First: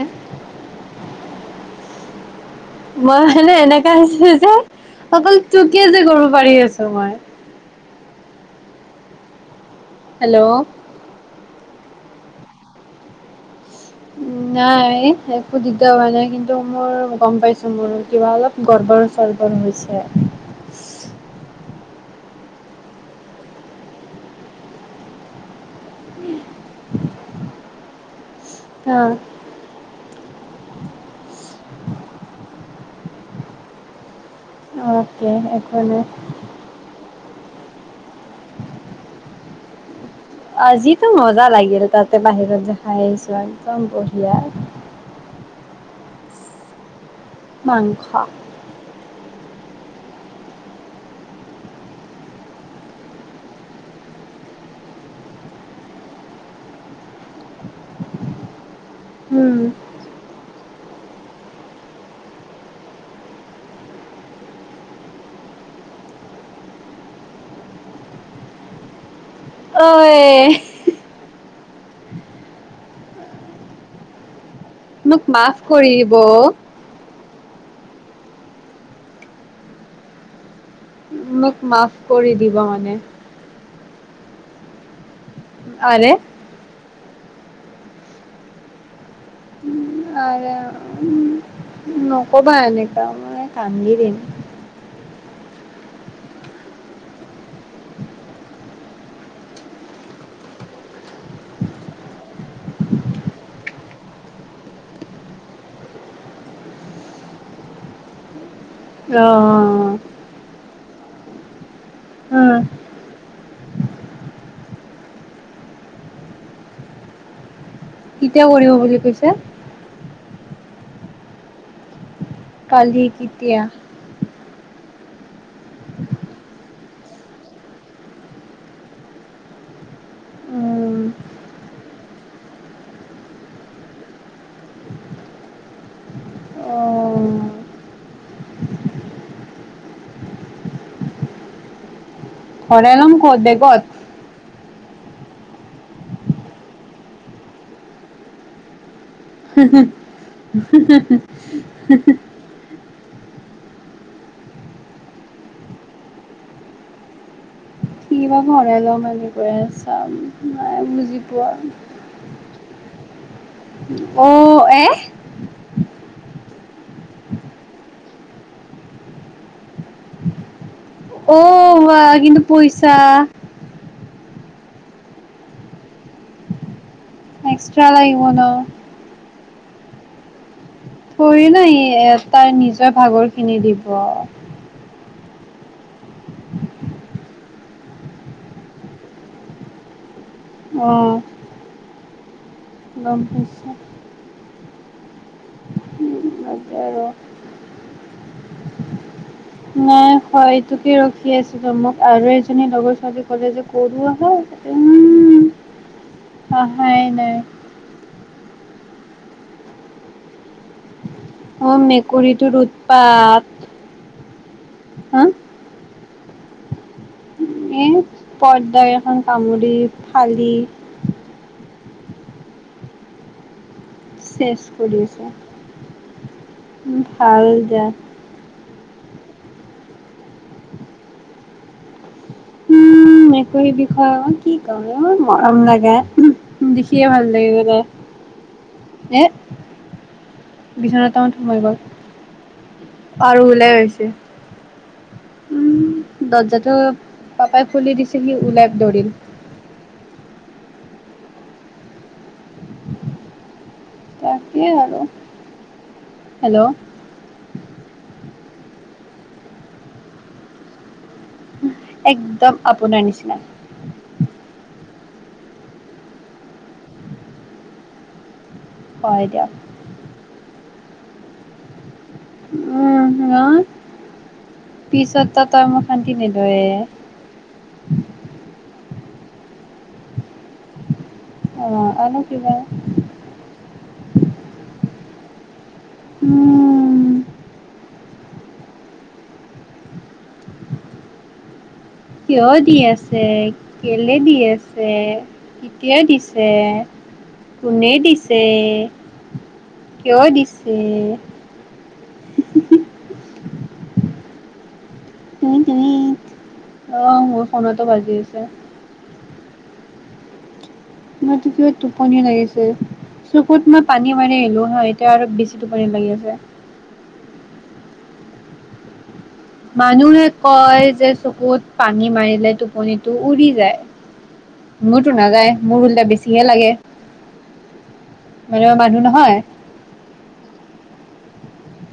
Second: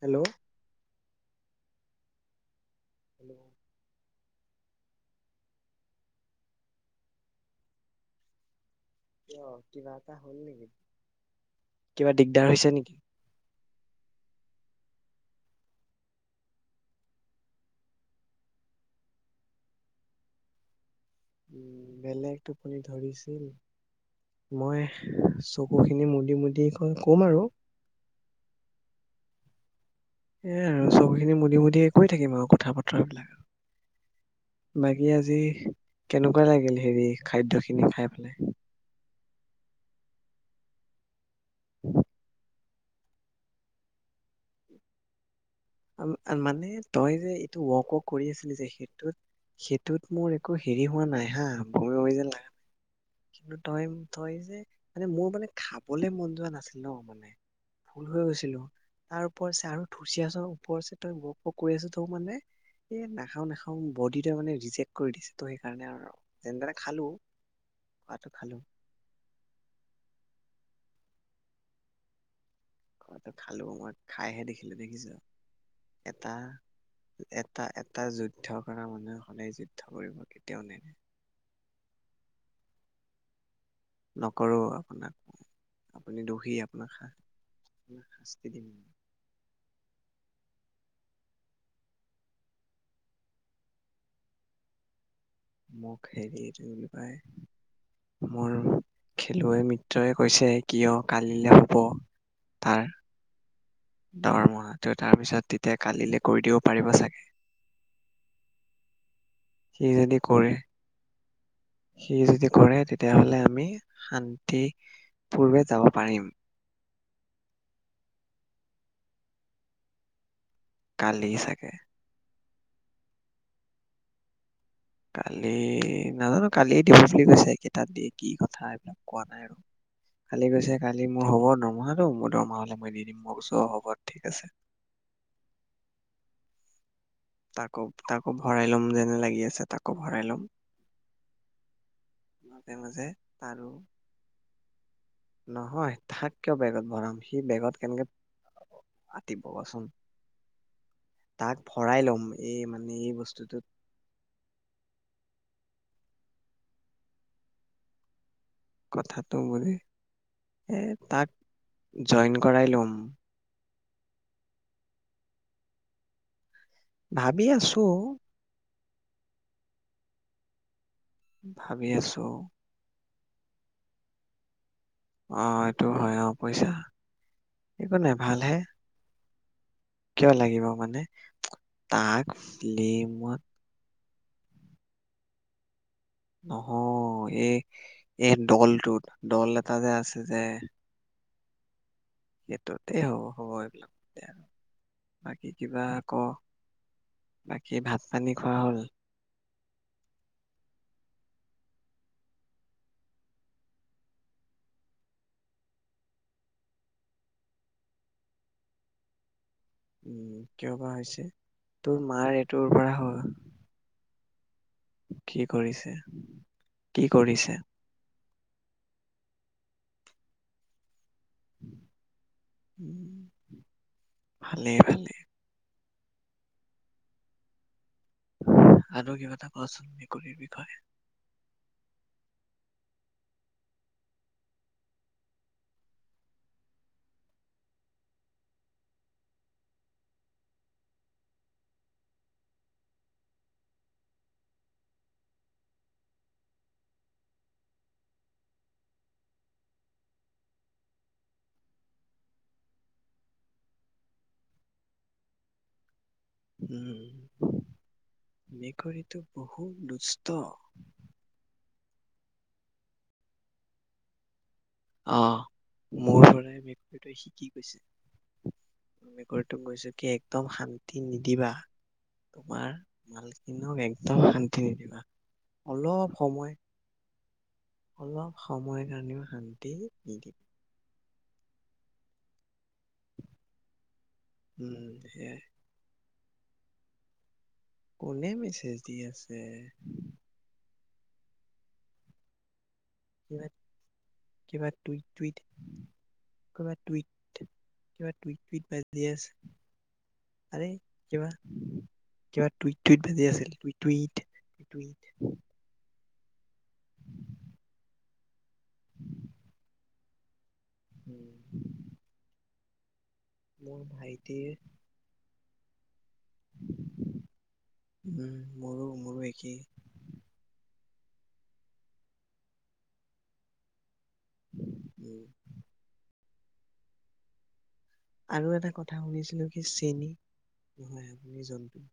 Hello মই মানে এনেকা আছো যে অকল তোকেযে কৰিব পাৰি আছোঁ মই। অ কিবা এটা হেল্ল' হ'ল নেকি। কিবা দিগদাৰ হৈছে নেকি নাই একো দিগদাৰ হোৱা নাই কিন্তু মোৰ গম পাইছো মোৰ কিবা অলপ গৰ্বৰ সৰ্বৰ হৈছে। উ বেলেগ টোপনি ধৰিছিল মই চকু খিনি মুদি মুদি কম আৰু আহ সেইয়া আৰু চকু খিনি মুদি মুদি কৈ থাকিম আৰু কথা বতৰা। কি বাকী অকে আজি একো নাই কেনেকুৱা লাগিল হেৰি। খাদ্যখিনি খাই পেলাই। আজিটো। মত পুৰা লাগি আছে তাতে বাহিৰতে। খাই আছোঁ একদম বঢ়িয়া। আ মানে তই যে এইটো ৱৰ্ক ৱক মাংস কৰি আছিলি যে সেইটোত সেইটোত মোৰ একো হেৰি হোৱা নাই হা বমি বমি যে লা নাই কিন্তু তই তই যে মানে মোৰ মানে খাবলে মন যোৱা নাছিল ন মানে ভুল হৈ গৈছিলো। তাৰ উম ওপৰচে আৰু থুচিয়াচ। তই বক বক কৰি আছ ত মানে এই নাখাও নাখাও বডিটোৱে মানে ৰিজেক্ট কৰি দিছে ত সেইকাৰণে আৰু যেনে খালো খোৱাটো খালো। অই খোৱাটো খালো মই খাইহে দেখি মোক মাফ কৰি দিব অ। এটা এটা যুদ্ধ কৰা মানুহে সদায় যুদ্ধ কৰিব কেতিয়াও নেৰে। মোক মাফ কৰি দিব মানে। নকৰো আপোনাক। আৰে আপুনি দহি আপোনাৰ খা কি শাস্তি দিম? উ নকবা এনেকুৱা মানে কানদি দিম। মোক হেৰি কিবুলি কয়, মোৰ খেলুৱৈ মিত্ৰই কৈছে কিয় কালিলৈ হ'ব তাৰ দৰমহাটো তাৰপিছত তেতিয়া কালিলৈ কৰি দিব পাৰিব চাগে। অহ সি অহ যদি কৰে অহ সি যদি কৰে তেতিয়াহ'লে আমি শান্তি পূৰ্বে যাব পাৰিম। কেতিয়া কৰিব বুলি কৈছে? কালি চাগে। কালি কিতিয়া? কালি নাজানো কালিয়ে দিব বুলি কৈছে কেইটাত দিয়ে কি কথা এইবিলাক কোৱা নাই আৰু কালি গৈছে উম, কালি মোৰ হব দৰমহাটো মোৰ দৰমহা হলে মই দি দিম মোৰ ওচৰত হব ঠিক আছে। অ', তাকো তাকো ভৰাই ল'ম যেনে লাগি আছে তাকো ভৰাই ল'ম। মাজে ভৰাই মাজে লম ক'ত আৰু বেগত? নহয় তাক কিয় বেগত ভৰাম সি বেগত কেনেকে আতিব কোৱা, তাক ভৰাই ল'ম এই মানে এই বস্তুটোত ইমান ভৰাই ল'ম এনেক কথাটো কৈ বুলি আছা মে এ বুজি তাক পোৱা জইন কৰাই ল'ম অ এ ভাবি আছো। অঔ ভাবি বা আছো কিন্তু পইচা অ এইটো হয় অ পইচা। এক্সট্ৰালা একো নাই লাগিব ন। ভালহে কিয় লাগিব? মানে কৰি নাই তাক তাৰ নিজৰ ভাগৰ ফিলিমত কিনি দিব গ নহ এই এই দলটোত দল এটা যে আছে আহ স। ত'তে হ'ব হ'ব পাইছোঁ। এইবিলাক আৰু। বাকী কিবা ক বাদ দে আৰু। বাকী ভাত পানী খোৱা হল। নাই হয় এইটোকে ৰখি আছিলো মোক আৰু এজনী লগৰ ছোৱালী ক'লে যে কৰু আহ উম হহাই নাই? উম কিয় বা হৈছে। অ তোৰ মাৰ মেকুৰীটোৰ এইটোৰ পৰা হ'ল উৎপাত। হা কি কৰিছে কি কৰিছে? পৰ্দাৰ এখন কামুৰি ফালি। উম শেষ ভালেই কৰি ভালেই আছো? ভাল যা। আৰু কিবা এটা কোৱাচোন মেকুৰীৰ বিষয়ে। উম একো সেই বিষয়ে মই কি কওঁ এই মোৰ মৰম লাগা দেখিয়ে ভাল লাগিব তাই এ। বিছনা তলত সোমাই গ'ল আৰু ওলাই আহছে? দৰ্জাটো পাপাই খুলি দিছিল সি ওলাই ধৰিল। থাকিয়ে আৰু। হেল্ল' উম মেকৰীটো বহু দুস্থ। একদম আপোনাৰ নিচিনা? অঁহ মোৰ পৰাৰ মেকুৰীটোয়ে শিকি গৈছে? হয় দিয়ক ৰেকৰ্ডটো হৈছে কি? ত শান্তি নিদিবা? তোমাৰ উম মালখিনক একদম শান্তি নিদিবা পিছত তই মোক শান্তি অলপ সময়। নিদয়ে অলপ সময় কাৰণেও শান্তি? তে নিদিয়ে। অঁ আৰু ন কিবা? উম সেইয়াই? উম কোনে মেছেজ দি আছে? লৈ দি আছে। কিবা কেলে দি কিবা আছে টুইট টুইট কেতিয়া দিছে কিবা টুইট কোনে কিবা টুইট দিছে টুইট বাজি আছে কিয় আৰে দিছে? কিবা কিবা টুইট টুইট বাজি আছিল টুই টুইট টু টুইট। অঁ মোৰ ফোনতো বাজি আছে? উম মতো কিবা টোপনি লাগিছে? হম চকুত মোৰ মই পানী মাৰি ভাইটিৰ আহিলো হাঁ এতিয়া আৰু বেছি? টোপনি লাগে। [inaudible] [unintelligible] উম মোৰো মোৰো এক মানুহে কয় যে চকুত পানী মাৰিলে টোপনিটো উৰি যায় মোৰতো উম নাযায় মোৰ উলতা বেছি পিয়াহ লাগে আৰু মানে এটা মই কথা মানুহ নহয় শুনিছিলো কি চেনি নাই আমি আপুনি জন্তু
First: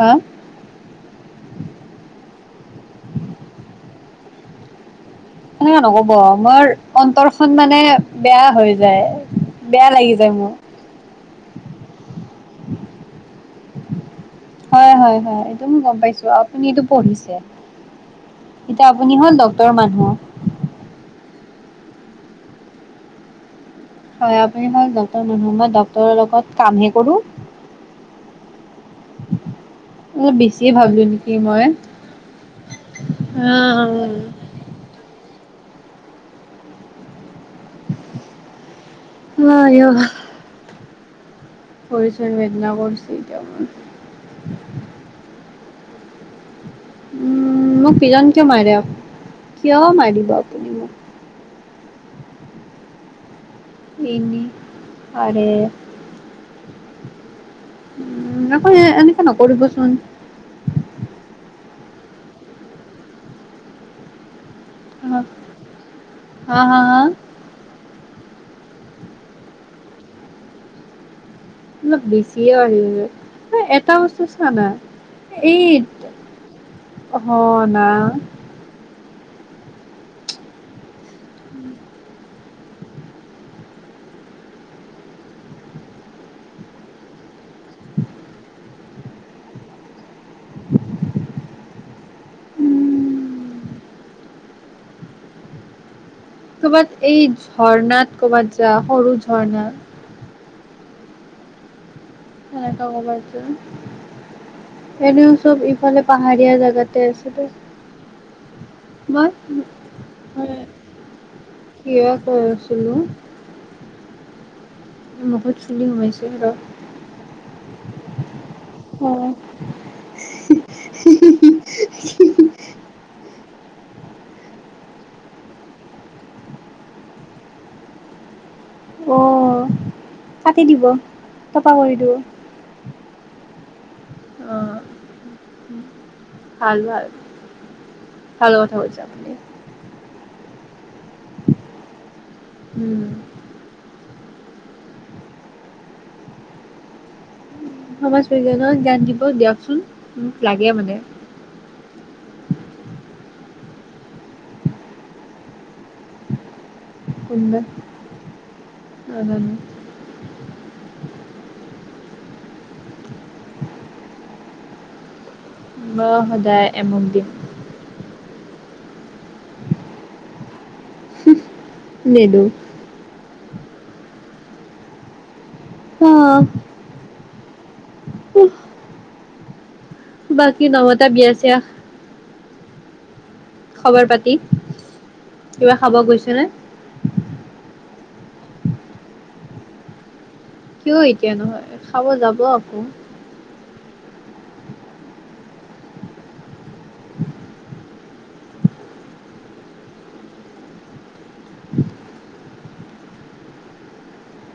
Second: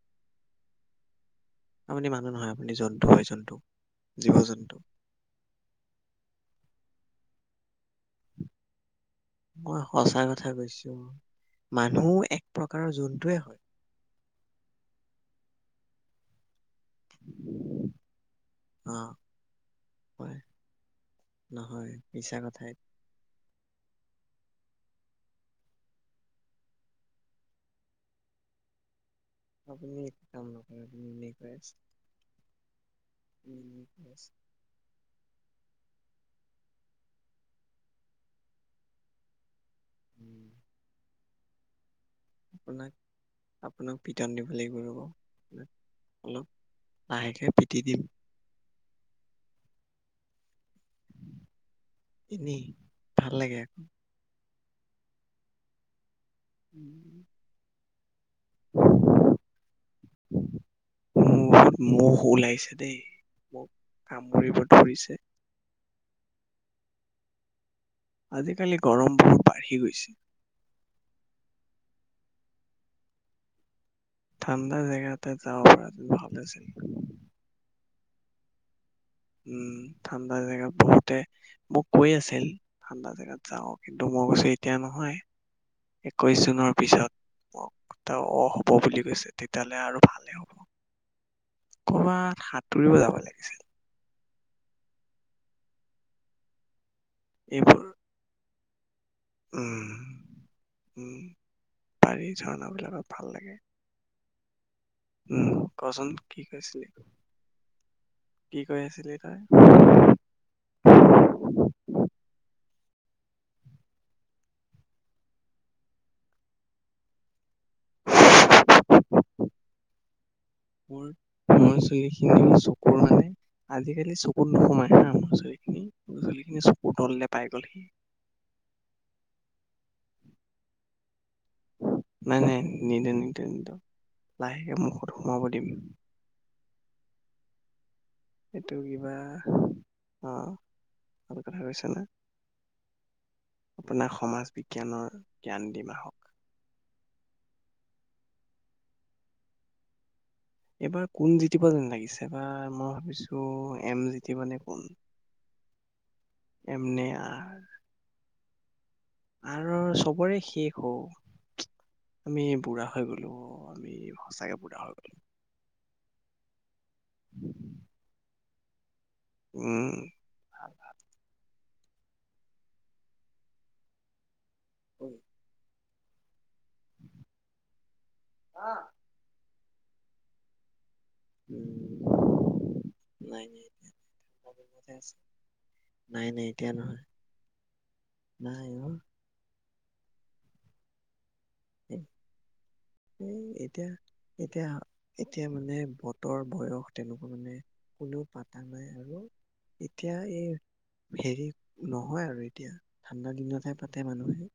অঁহ আপুনি মানুহ নহয় আপুনি জন্তু হয় জন্তু জীৱ জন্তু এনেকা নকব মোৰ মোৰ অন্তৰখন মানে বেয়া হৈ যায় মই বেয়া লাগি সঁচা যায় কথা মোৰ কৈছো মানুহো এক প্ৰকাৰৰ জন্তুৱে হয় হয় হয় হয় এইটো মই গম পাইছো অঁ আপুনি এইটো পঢ়িছে এতিয়া অ আপুনি হ'ল ডক্তৰ মানুহ হয় নহয় মিছা কথাই হয় আপুনি হয় ডাক্তৰ লগত কামহে কৰো আপুনি একো অলপ কাম বেছিয়ে নকৰে ভাবিলো আপুনি এনে নেকি কৈ মই আহ আহ নহয় অঁ উম, কৰিছ বেদনা আপোনাক কৰিছোঁ এতিয়া মই হেলল্ল উম মোক প্ৰিজন কিয় মাৰে অ কিয় মাৰিব আপুনি মোক এনেই ভাল লাগে আৰু। ই নি আৰু উম উম আকৌ এনেকে নকৰিবচোন ফুল মহ ওলাইছে দেই কামুৰিব ধৰিছে হ হা হা আজিকালি গৰম বহুত বাঢ়ি গৈছে। অলপ বেছিয়ে আহিল। এটা বস্তু চা না ঠাণ্ডা জেগাতে যাব পৰা এইত ভাল আছিল অ না [inaudible] উম ঠাণ্ডা জেগাত বহুতে মোক কৈ আছিল ঠাণ্ডা জেগাত যাওঁ কিন্তু মই কৈছো এতিয়া নহয় একৈশ জুনৰ পিছত মোক অ হব বুলি কৈছে তেতিয়াহ'লে আৰু ভালেই হ'ব ক'বাত সাঁতুৰিব যাব উম লাগিছিল। কবাত এই এইবোৰ ঝৰ্ণাত ক'ৰবাত। যাহ ঝণ উম উম পাৰী ঝৰ্ণা বিলাকত ক'বাত ভাল যা লাগে এনেও উম চব ইফালে কচোন কি পাহাৰীয়া কৈছিলি জেগাতে আছিলোঁ কি কৈ আছিলি তই? মই কিয় কছ হেল্ল বহুত চুলি সোমাইছোঁ আৰু অ মোৰ চুলি খিনি চকুৰ মানে আজিকালি চকুত নোসোমাইা আ ছোৱালখিনি ছোৱালখিনি চকুৰ তললে পাই গ'লহি। অ কাটি দিব টপা কৰি দিব। নাই নাই নিউ নিউ নিউ লাহে অ', মুখত হ'ব দিম ভাল ভাল ভাল কথা এইটো কৈছে কিবা আপুনি। আহ ভাল কথা কৈছে না উম, আপোনাৰ সমাজ বিজ্ঞানৰ জ্ঞান দি ম হক সমাজ প্ৰজ্ঞানত জ্ঞান দিব দিয়কচোন মোক লাগে মানে এবাৰ কোন জিতিব যেন লাগিছে? এবা মই ভাবিছো এম জিতিয নে কোন এম নে কোনোবা আৰ নাজানো আৰু চবৰে শেষ অ আমি বুঢ়া হৈ গলো অ আমি সচাকে বুঢ়া হৈ গলো বাহদায় এমন দিম উম নিদো [unintelligible] অ আহ বাকি নামত তা বিয়া চিয়া উম নাই ন খবৰ পাতি কিবা খাব নাই গৈছে নে? নাই এতিয়া নহয় নাই অ কিয় এই কিয় নহয় খাব যাব আকৌ এ এতিয়া এতিয়া এতিয়া মানে বতৰ বয়স তেনেকুৱা মানে কোনেও পতা নাই আৰু এতিয়া এই হেৰি নহয় আৰু এতিয়া ঠাণ্ডা দিনতহে পাতে মানুহে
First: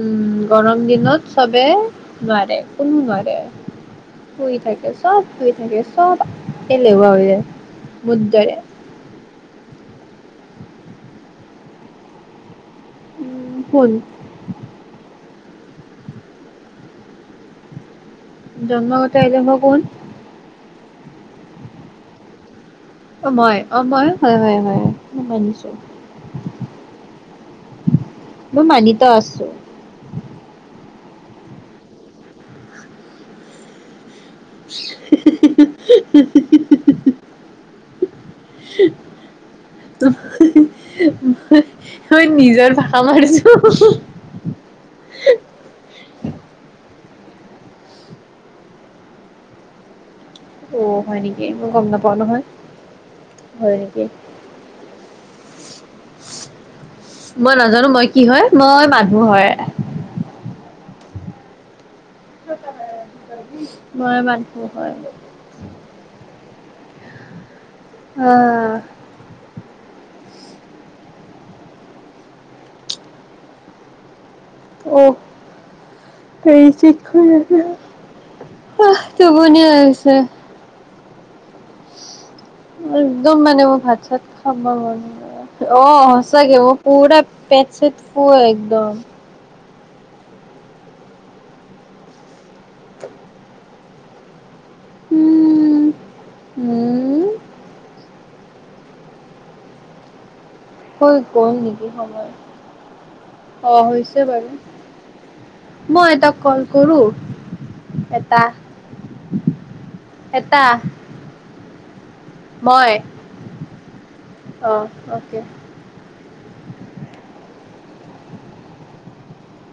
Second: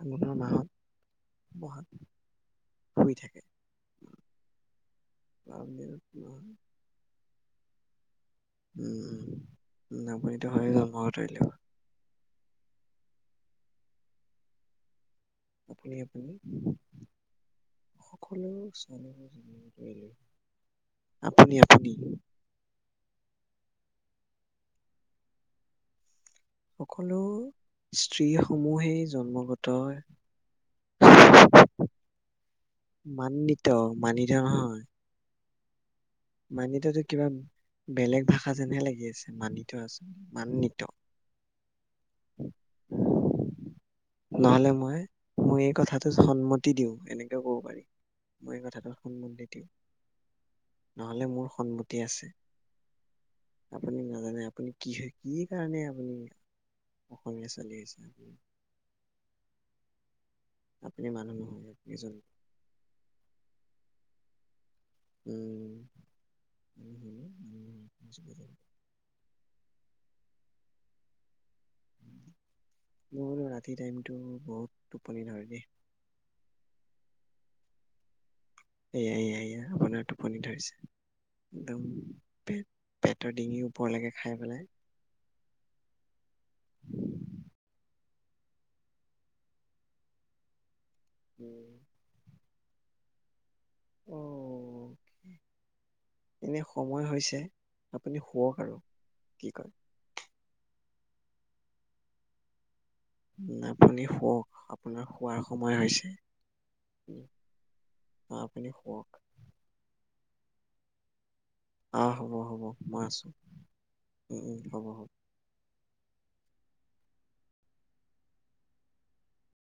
আঘোণৰ মাহত গৰম দিনত চবে বহাগ নোৱাৰে কোনো শুই নোৱাৰে থাকে শুই থাকে চব শুই থাকে চব এলেহুৱা হৈ যায়। মোৰ দৰে। উম উ উ আপুনিটো হয়ে জন্ম ধৰিলে উম হ'ল আপুনি আপুনি সকলো [unintelligible] ও জন্মগত চানব এলেহুৱা য কোন? গলে আপুনি আপুনি অ মই অ মই হয় হয় হয় ম মানিছো সকলো [unintelligible] স্ত্ৰী মই মানিত সমূহেই আছো। জন্মগত মানিত মানি থ নহয় হি হি হি হি মানিততো কিবা বেলেগ ভাষা যেনহে লাগি আছে মানিত আচোন মানিত ঠৈত নিজৰ ভাষা মাৰিছো নহলে মই মোৰ এই কথা সন্মতি দিওঁ এনেকেও ক'ব পাৰি মই কথাটোত সন্মতি দিওঁ অ' হয় নহলে নেকি? মোৰ মই গম সন্মতি নাপাও আছে নহয়, হয় নেকি? আপুনি নাজানে আপুনি কি হৈ কি কাৰণে আপুনি? অসমীয়া মই ছোৱালী নাজানো আহিছে মই কি আপুনি হয় মই মান ভয় আপুনি মানুহ নহয় এজনী মই মানুহ হয়। উম অহ মোৰ ৰাতিৰ টাইমটো বহুত অ টোপনি ধৰে দেই ৰিচিভ শুই আছো অ এয়াই এয়াই এ আপোনাৰ টোপনি ধৰিছে একদম পেট পেটৰ একদম মানে ডিঙিৰ মোৰ ভাত ওপৰলৈকে খাই চাত খাব পেলাই মন অ সচাকে মোৰ পুৰা পেট চেট একদম উম অ উম, এনে সময় উম। হৈছে আপুনি শুৱক আৰু কি কয় হৈ গল নেকি সময় অ আপুনি হৈছে বাৰু শুৱক আপোনাৰ শোৱাৰ সময় মই হৈছে এটা কল কৰো উ এটা আপুনি শুৱক এটা অঁ হ'ব হ'ব মই আছোঁ অ হ'ব হ'ব অকে